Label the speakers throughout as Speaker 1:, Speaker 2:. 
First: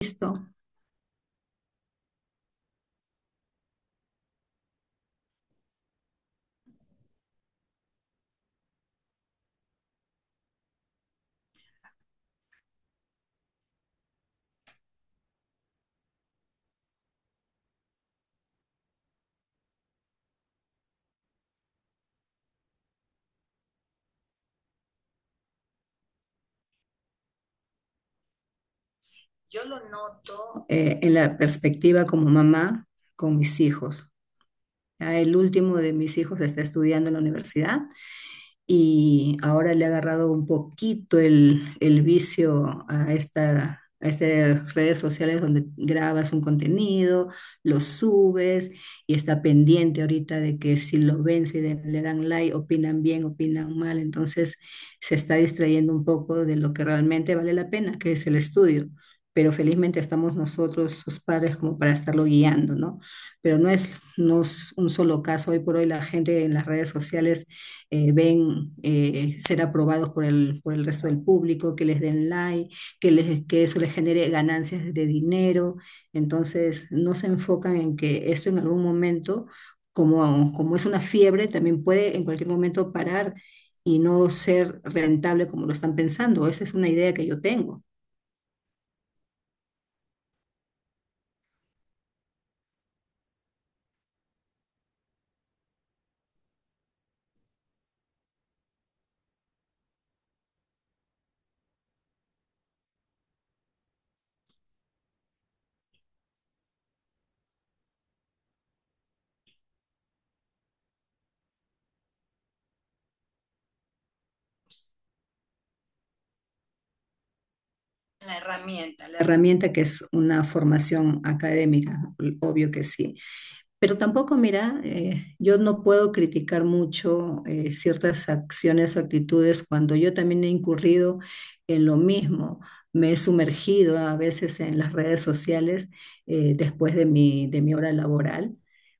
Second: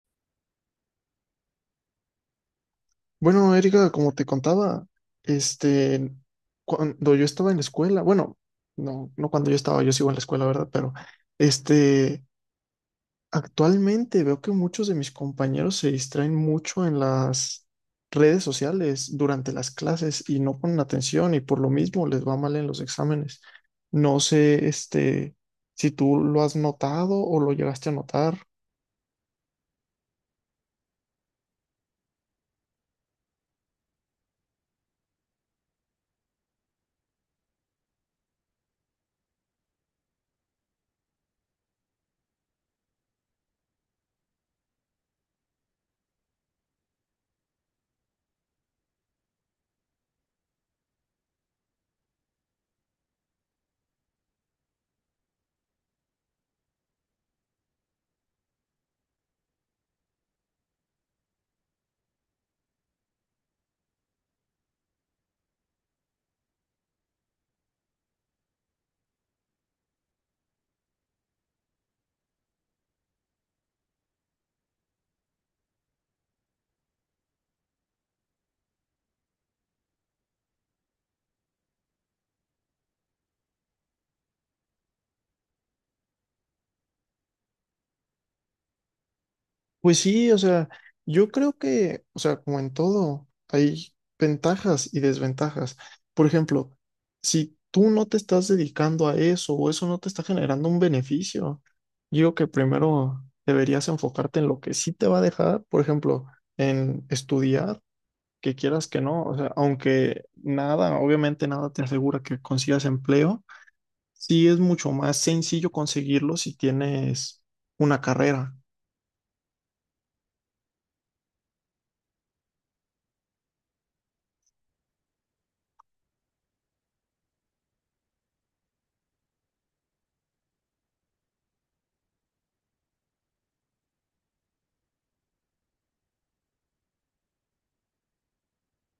Speaker 1: Visto.
Speaker 2: Bueno, Erika, como te contaba, este, cuando yo estaba en la escuela, bueno, no, cuando yo estaba, yo sigo en la escuela, ¿verdad? Pero, este, actualmente veo que muchos de mis compañeros se distraen mucho en las redes sociales durante las clases y no ponen atención y por lo mismo les va mal en los exámenes. No sé, si tú lo has notado o lo llegaste a notar.
Speaker 1: En la perspectiva como mamá con mis hijos. Ya el último de mis hijos está estudiando en la universidad y ahora le ha agarrado un poquito el vicio a esta, a estas redes sociales donde grabas un contenido, lo subes y está pendiente ahorita de que si lo ven, si le dan like, opinan bien, opinan mal, entonces se está distrayendo un poco de lo que realmente vale la pena, que es el estudio. Pero felizmente estamos nosotros, sus padres, como para estarlo guiando, ¿no? Pero no es, no es un solo caso. Hoy por hoy la gente en las redes sociales ven ser aprobados por el resto del público, que les den like, que, les, que eso les genere ganancias de dinero. Entonces, no se enfocan en que esto en algún momento, como, como es una fiebre, también puede en cualquier momento parar y no ser rentable como lo están pensando. Esa es una idea que yo tengo.
Speaker 2: Pues sí, o sea, yo creo que, o sea, como en todo, hay ventajas y desventajas. Por ejemplo, si tú no te estás dedicando a eso o eso no te está generando un beneficio, yo digo que primero deberías enfocarte en lo que sí te va a dejar, por ejemplo, en estudiar, que quieras que no, o sea, aunque nada, obviamente nada te asegura que consigas empleo, sí es mucho más sencillo conseguirlo si tienes una carrera.
Speaker 1: La herramienta que es una formación académica, obvio que sí. Pero tampoco, mira, yo no puedo criticar mucho ciertas acciones o actitudes cuando yo también he incurrido en lo mismo. Me he sumergido a veces en las redes sociales después de mi hora laboral,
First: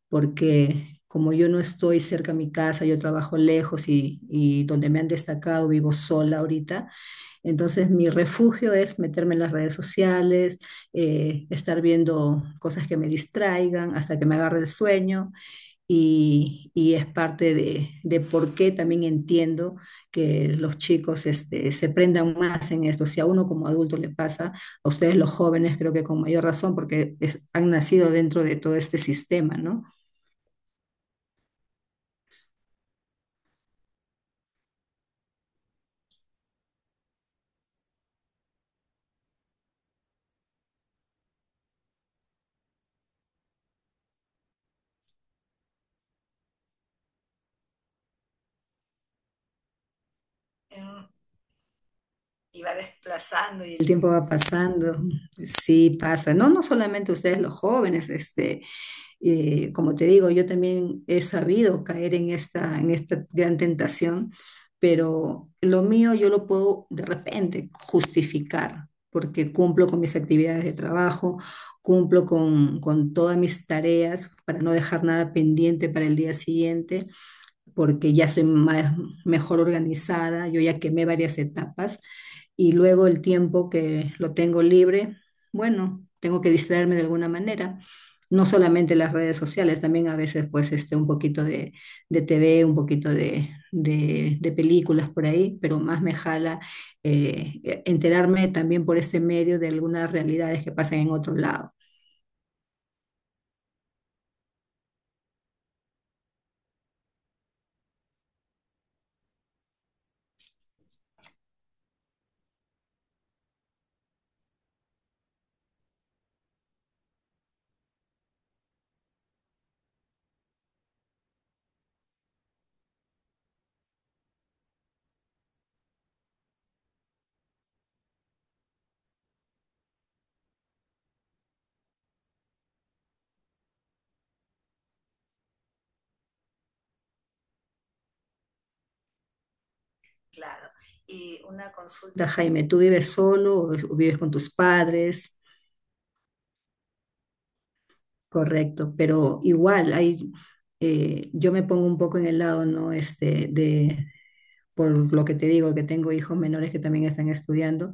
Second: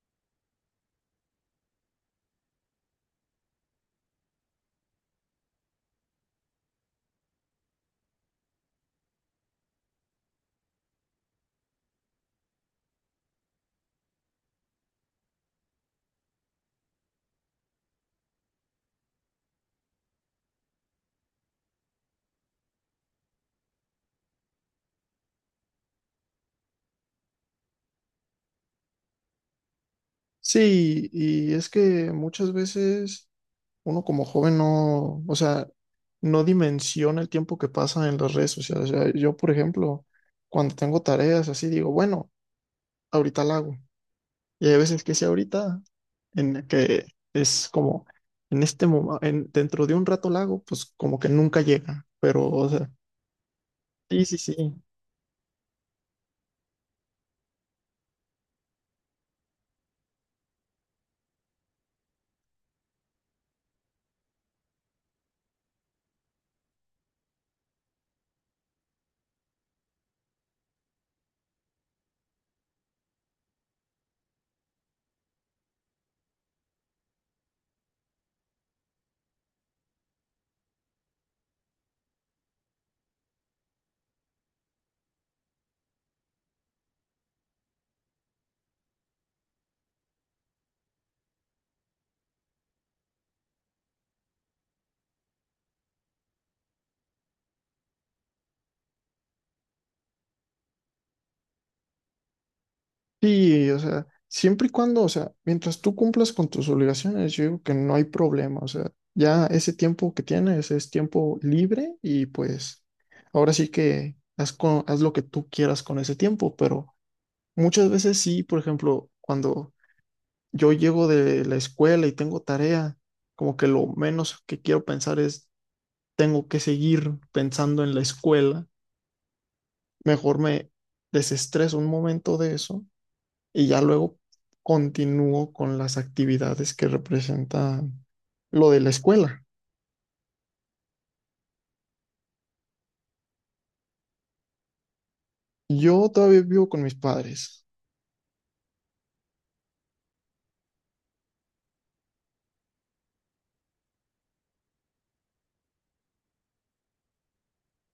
Speaker 1: porque como yo no estoy cerca a mi casa, yo trabajo lejos y donde me han destacado vivo sola ahorita, entonces mi refugio es meterme en las redes sociales, estar viendo cosas que me distraigan hasta que me agarre el sueño y es parte de por qué también entiendo que los chicos este, se prendan más en esto. Si a uno como adulto le pasa, a ustedes los jóvenes creo que con mayor razón porque han nacido dentro de todo este sistema, ¿no?
Speaker 2: Sí, y es que muchas veces uno como joven no, o sea, no dimensiona el tiempo que pasa en las redes sociales. O sea, yo, por ejemplo, cuando tengo tareas así, digo, bueno, ahorita la hago. Y hay veces que sí, ahorita, en la que es como, en este momento, dentro de un rato la hago, pues como que nunca llega. Pero, o sea,
Speaker 1: El tiempo
Speaker 2: sí,
Speaker 1: va
Speaker 2: sí, sí.
Speaker 1: pasando, sí pasa, no, no solamente ustedes los jóvenes, este, como te digo, yo también he sabido caer en esta gran tentación, pero lo mío yo lo puedo de repente justificar porque cumplo con mis actividades de trabajo, cumplo con todas mis tareas para no dejar nada pendiente para el día siguiente porque ya soy más, mejor organizada, yo ya quemé varias etapas y luego el tiempo que lo tengo libre, bueno, tengo que distraerme de alguna manera. No solamente las redes sociales, también a veces pues este, un poquito de TV, un poquito de, de películas por ahí, pero más me jala enterarme también por este medio de algunas realidades que pasan en otro lado.
Speaker 2: Sí, o sea, siempre y cuando, o sea, mientras tú cumplas con tus obligaciones, yo digo que no hay problema, o sea, ya ese tiempo que tienes es tiempo libre y pues ahora sí que haz, haz lo que tú quieras con ese tiempo, pero muchas veces sí, por ejemplo, cuando yo llego de la escuela y tengo tarea, como que lo menos que quiero pensar es, tengo que seguir pensando en la escuela, mejor me desestreso un momento de eso y ya luego continúo con las actividades que representan lo de la escuela.
Speaker 1: Y una consulta, Jaime, ¿tú vives solo o vives con tus padres?
Speaker 2: Yo todavía vivo con mis padres.
Speaker 1: Correcto, pero igual hay, yo me pongo un poco en el lado, ¿no? Este, de, por lo que te digo, que tengo hijos menores que también están estudiando,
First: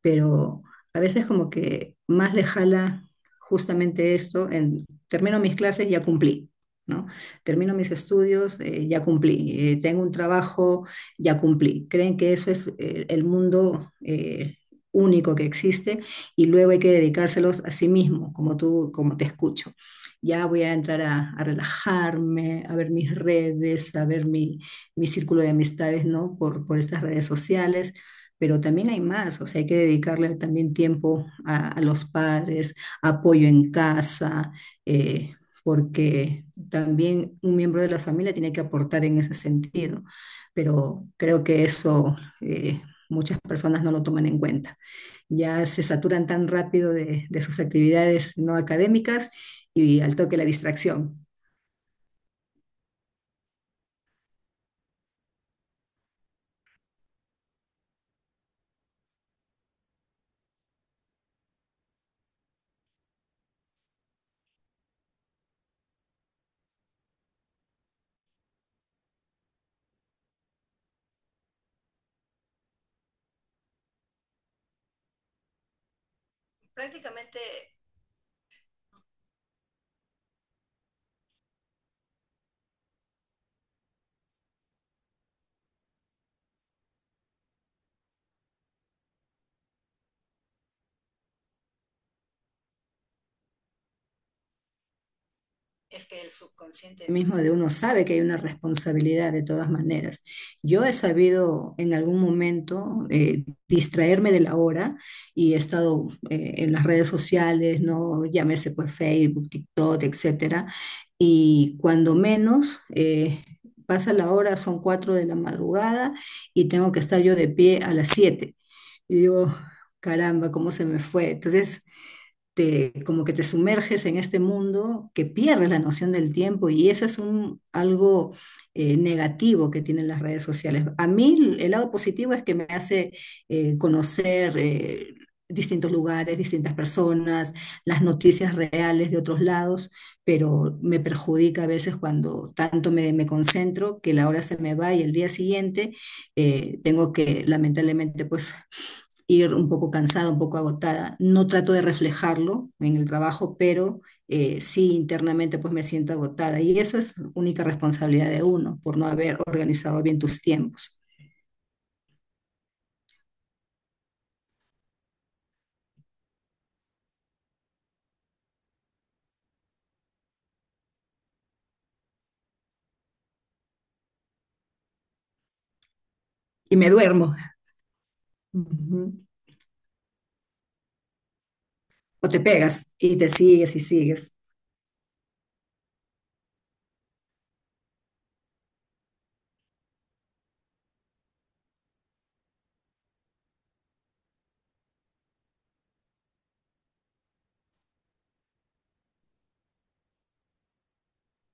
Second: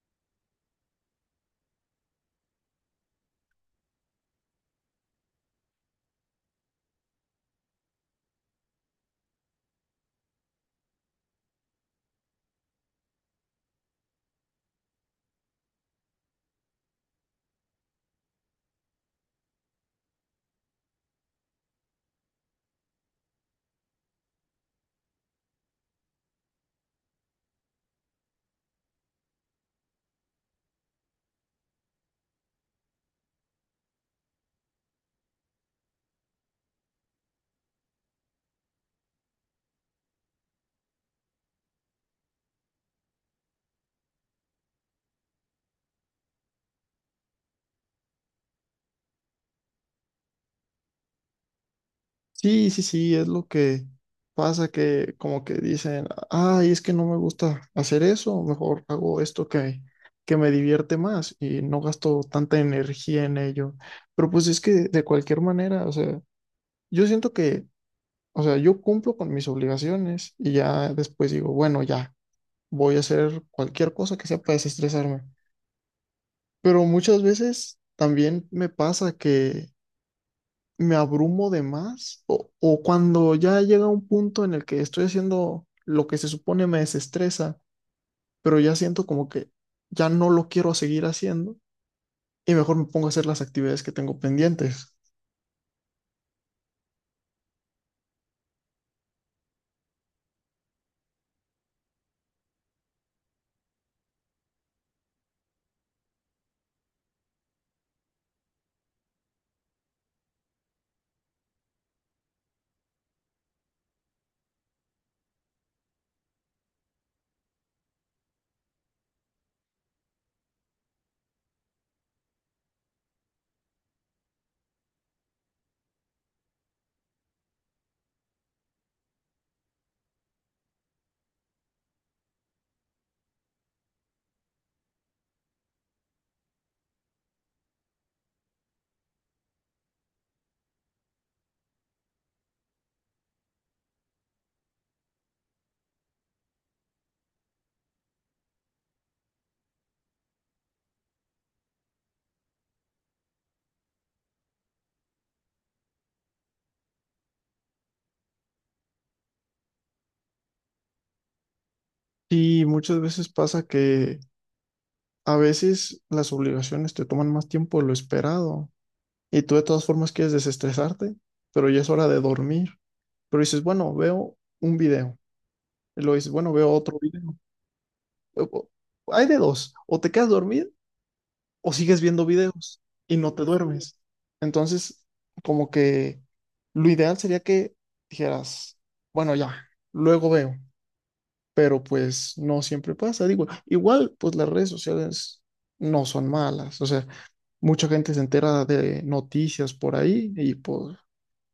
Speaker 1: pero a veces como que más le jala justamente esto, en, termino mis clases, ya cumplí, ¿no? Termino mis estudios, ya cumplí, tengo un trabajo, ya cumplí. Creen que eso es el mundo único que existe y luego hay que dedicárselos a sí mismo, como tú, como te escucho. Ya voy a entrar a relajarme, a ver mis redes, a ver mi, mi círculo de amistades, ¿no? Por estas redes sociales, pero también hay más, o sea, hay que dedicarle también tiempo a los padres, apoyo en casa, eh, porque también un miembro de la familia tiene que aportar en ese sentido, pero creo que eso eh, muchas personas no lo toman en cuenta. Ya se saturan tan rápido de sus actividades no académicas y al toque la distracción.
Speaker 2: Sí, sí, sí, es lo que pasa que como que dicen, ay, es que no me gusta hacer eso, mejor hago esto que me divierte más y no gasto tanta energía en ello. Pero pues es que de cualquier manera, o sea, yo siento que, o sea, yo cumplo con mis obligaciones y ya después digo, bueno, ya. Voy a hacer cualquier cosa que sea para desestresarme. Pero muchas veces también me pasa que me abrumo de más o cuando ya llega un punto en el que estoy haciendo lo que se supone me desestresa, pero ya siento como que ya no lo quiero seguir haciendo y mejor me pongo a hacer las actividades que tengo pendientes.
Speaker 1: Mismo de uno sabe que hay una responsabilidad de todas maneras. Yo he sabido en algún momento distraerme de la hora y he estado en las redes sociales, ¿no? Llámese pues Facebook, TikTok, etcétera. Y cuando menos pasa la hora, son cuatro de la madrugada y tengo que estar yo de pie a las siete. Y digo, "Oh, caramba, cómo se me fue." Entonces, te, como que te sumerges en este mundo que pierdes la noción del tiempo y eso es un, algo negativo que tienen las redes sociales. A mí el lado positivo es que me hace conocer distintos lugares, distintas personas, las noticias reales de otros lados, pero me perjudica a veces cuando tanto me, me concentro que la hora se me va y el día siguiente tengo que lamentablemente pues ir un poco cansada, un poco agotada. No trato de reflejarlo en el trabajo, pero sí internamente pues me siento agotada y eso es única responsabilidad de uno por no haber organizado bien tus tiempos.
Speaker 2: Y muchas veces pasa que a veces las obligaciones te toman más tiempo de lo esperado. Y tú de todas formas quieres desestresarte, pero ya es hora de dormir. Pero dices, bueno, veo un video. Y luego dices, bueno, veo
Speaker 1: Y me
Speaker 2: otro video.
Speaker 1: duermo.
Speaker 2: O- o-
Speaker 1: Ujú.
Speaker 2: Hay de dos, o te quedas dormido o sigues viendo
Speaker 1: O te
Speaker 2: videos
Speaker 1: pegas y
Speaker 2: y
Speaker 1: te
Speaker 2: no te
Speaker 1: sigues y
Speaker 2: duermes.
Speaker 1: sigues.
Speaker 2: Entonces, como que lo ideal sería que dijeras, bueno, ya, luego veo, pero pues no siempre pasa. Digo, igual, pues las redes sociales no son malas, o sea, mucha gente se entera de noticias por ahí y pues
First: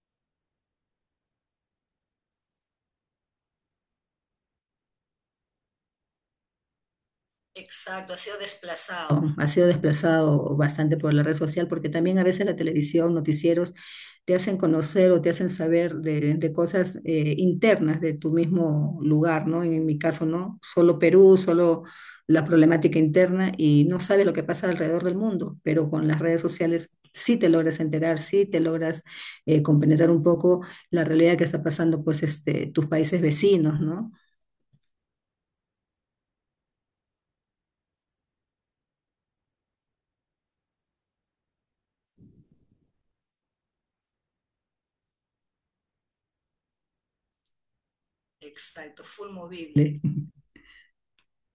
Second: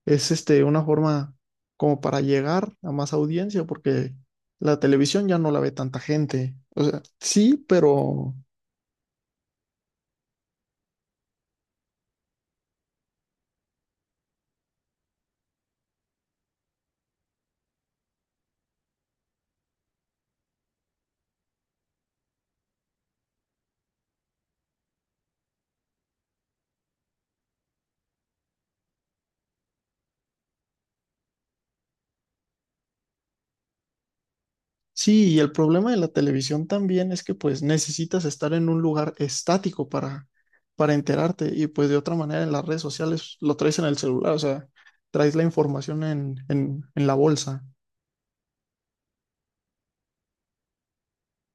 Speaker 2: es una forma como para llegar a más audiencia, porque la televisión ya no la ve tanta gente. O sea, sí,
Speaker 1: Exacto, ha
Speaker 2: pero
Speaker 1: sido desplazado. Ha sido desplazado bastante por la red social porque también a veces la televisión, noticieros te hacen conocer o te hacen saber de cosas internas de tu mismo lugar, ¿no? En, mi caso, ¿no? Solo Perú, solo la problemática interna y no sabe lo que pasa alrededor del mundo, pero con las redes sociales sí te logras enterar, sí te logras compenetrar un poco la realidad que está pasando, pues, este, tus países vecinos, ¿no?
Speaker 2: sí, y el problema de la televisión también es que pues necesitas estar en un lugar estático para enterarte y pues de otra manera en las redes sociales lo traes en el celular, o sea, traes la información en la bolsa.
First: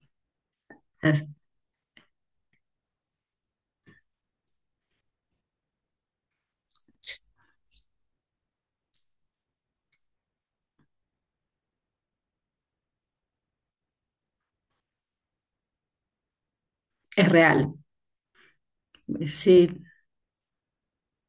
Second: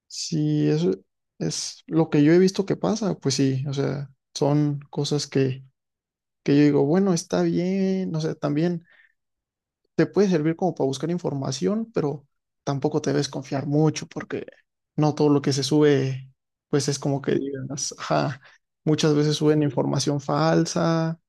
Speaker 2: Sí, eso
Speaker 1: Es,
Speaker 2: es lo que yo he visto que pasa, pues sí, o sea, son cosas que yo digo, bueno, está bien, no sé, también te puede servir como para buscar información, pero tampoco te debes confiar mucho porque no todo lo que se sube, pues es como
Speaker 1: es
Speaker 2: que
Speaker 1: real.
Speaker 2: digas, ajá, muchas veces suben
Speaker 1: Sí,
Speaker 2: información falsa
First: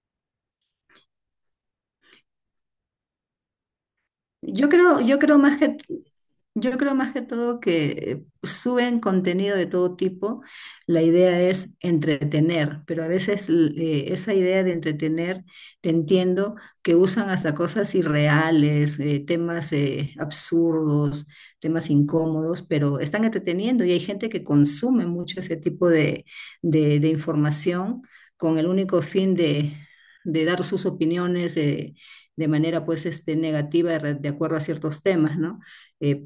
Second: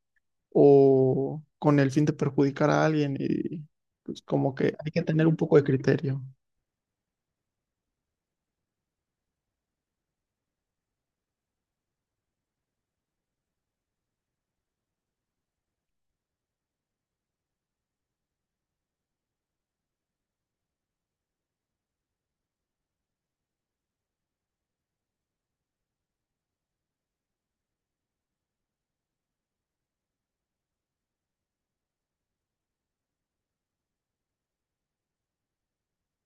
Speaker 2: o con el fin de perjudicar a alguien y pues como
Speaker 1: Yo
Speaker 2: que hay
Speaker 1: creo,
Speaker 2: que
Speaker 1: yo
Speaker 2: tener un
Speaker 1: creo
Speaker 2: poco
Speaker 1: más
Speaker 2: de
Speaker 1: que,
Speaker 2: criterio.
Speaker 1: yo creo más que todo que suben contenido de todo tipo. La idea es entretener, pero a veces esa idea de entretener, te entiendo que usan hasta cosas irreales, temas absurdos, temas incómodos, pero están entreteniendo y hay gente que consume mucho ese tipo de, de información con el único fin de dar sus opiniones de manera pues este, negativa de, acuerdo a ciertos temas, ¿no? Eh,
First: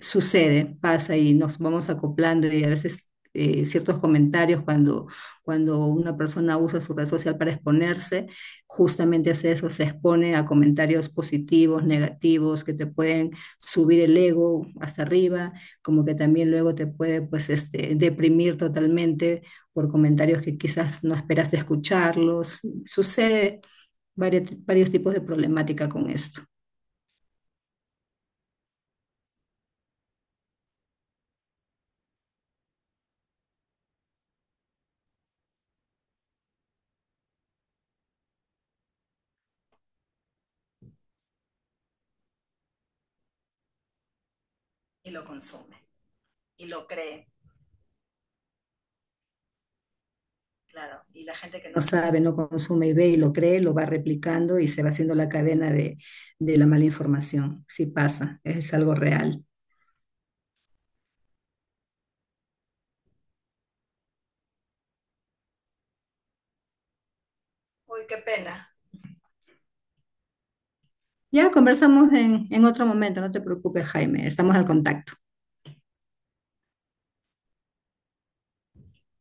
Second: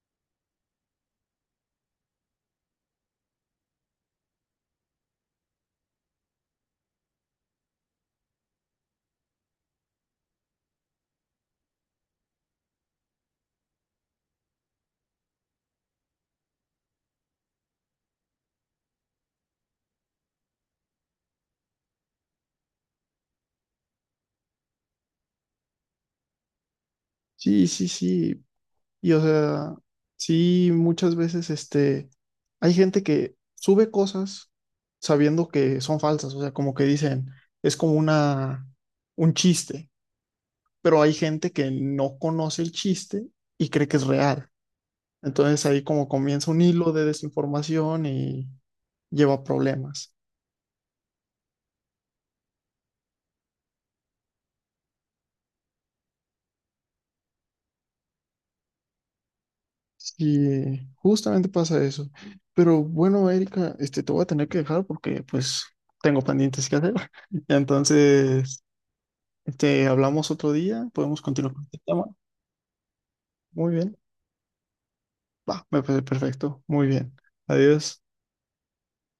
Speaker 1: sucede, pasa y nos vamos acoplando y a veces ciertos comentarios cuando, cuando una persona usa su red social para exponerse, justamente hace eso, se expone a comentarios positivos, negativos, que te pueden subir el ego hasta arriba, como que también luego te puede pues, este, deprimir totalmente por comentarios que quizás no esperaste escucharlos. Sucede varios, varios tipos de problemática con esto.
Speaker 2: Sí, sí, sí. Y o sea, sí, muchas veces hay gente que sube cosas sabiendo que son falsas, o sea, como que dicen, es como una, un chiste pero hay gente que no conoce el chiste y cree que es real. Entonces ahí como comienza un hilo de desinformación y lleva a problemas.
Speaker 1: No sabe, no consume y ve y lo cree, lo va replicando y se va haciendo la cadena de la mala información. Sí pasa, es algo real.
Speaker 2: Y justamente pasa eso. Pero bueno, Erika, te voy a tener que dejar porque pues tengo pendientes que hacer. Entonces, hablamos otro día, podemos
Speaker 1: Ya
Speaker 2: continuar con este tema.
Speaker 1: conversamos en otro momento, no te
Speaker 2: Muy
Speaker 1: preocupes,
Speaker 2: bien,
Speaker 1: Jaime, estamos al contacto.
Speaker 2: va, me parece perfecto. Muy bien. Adiós.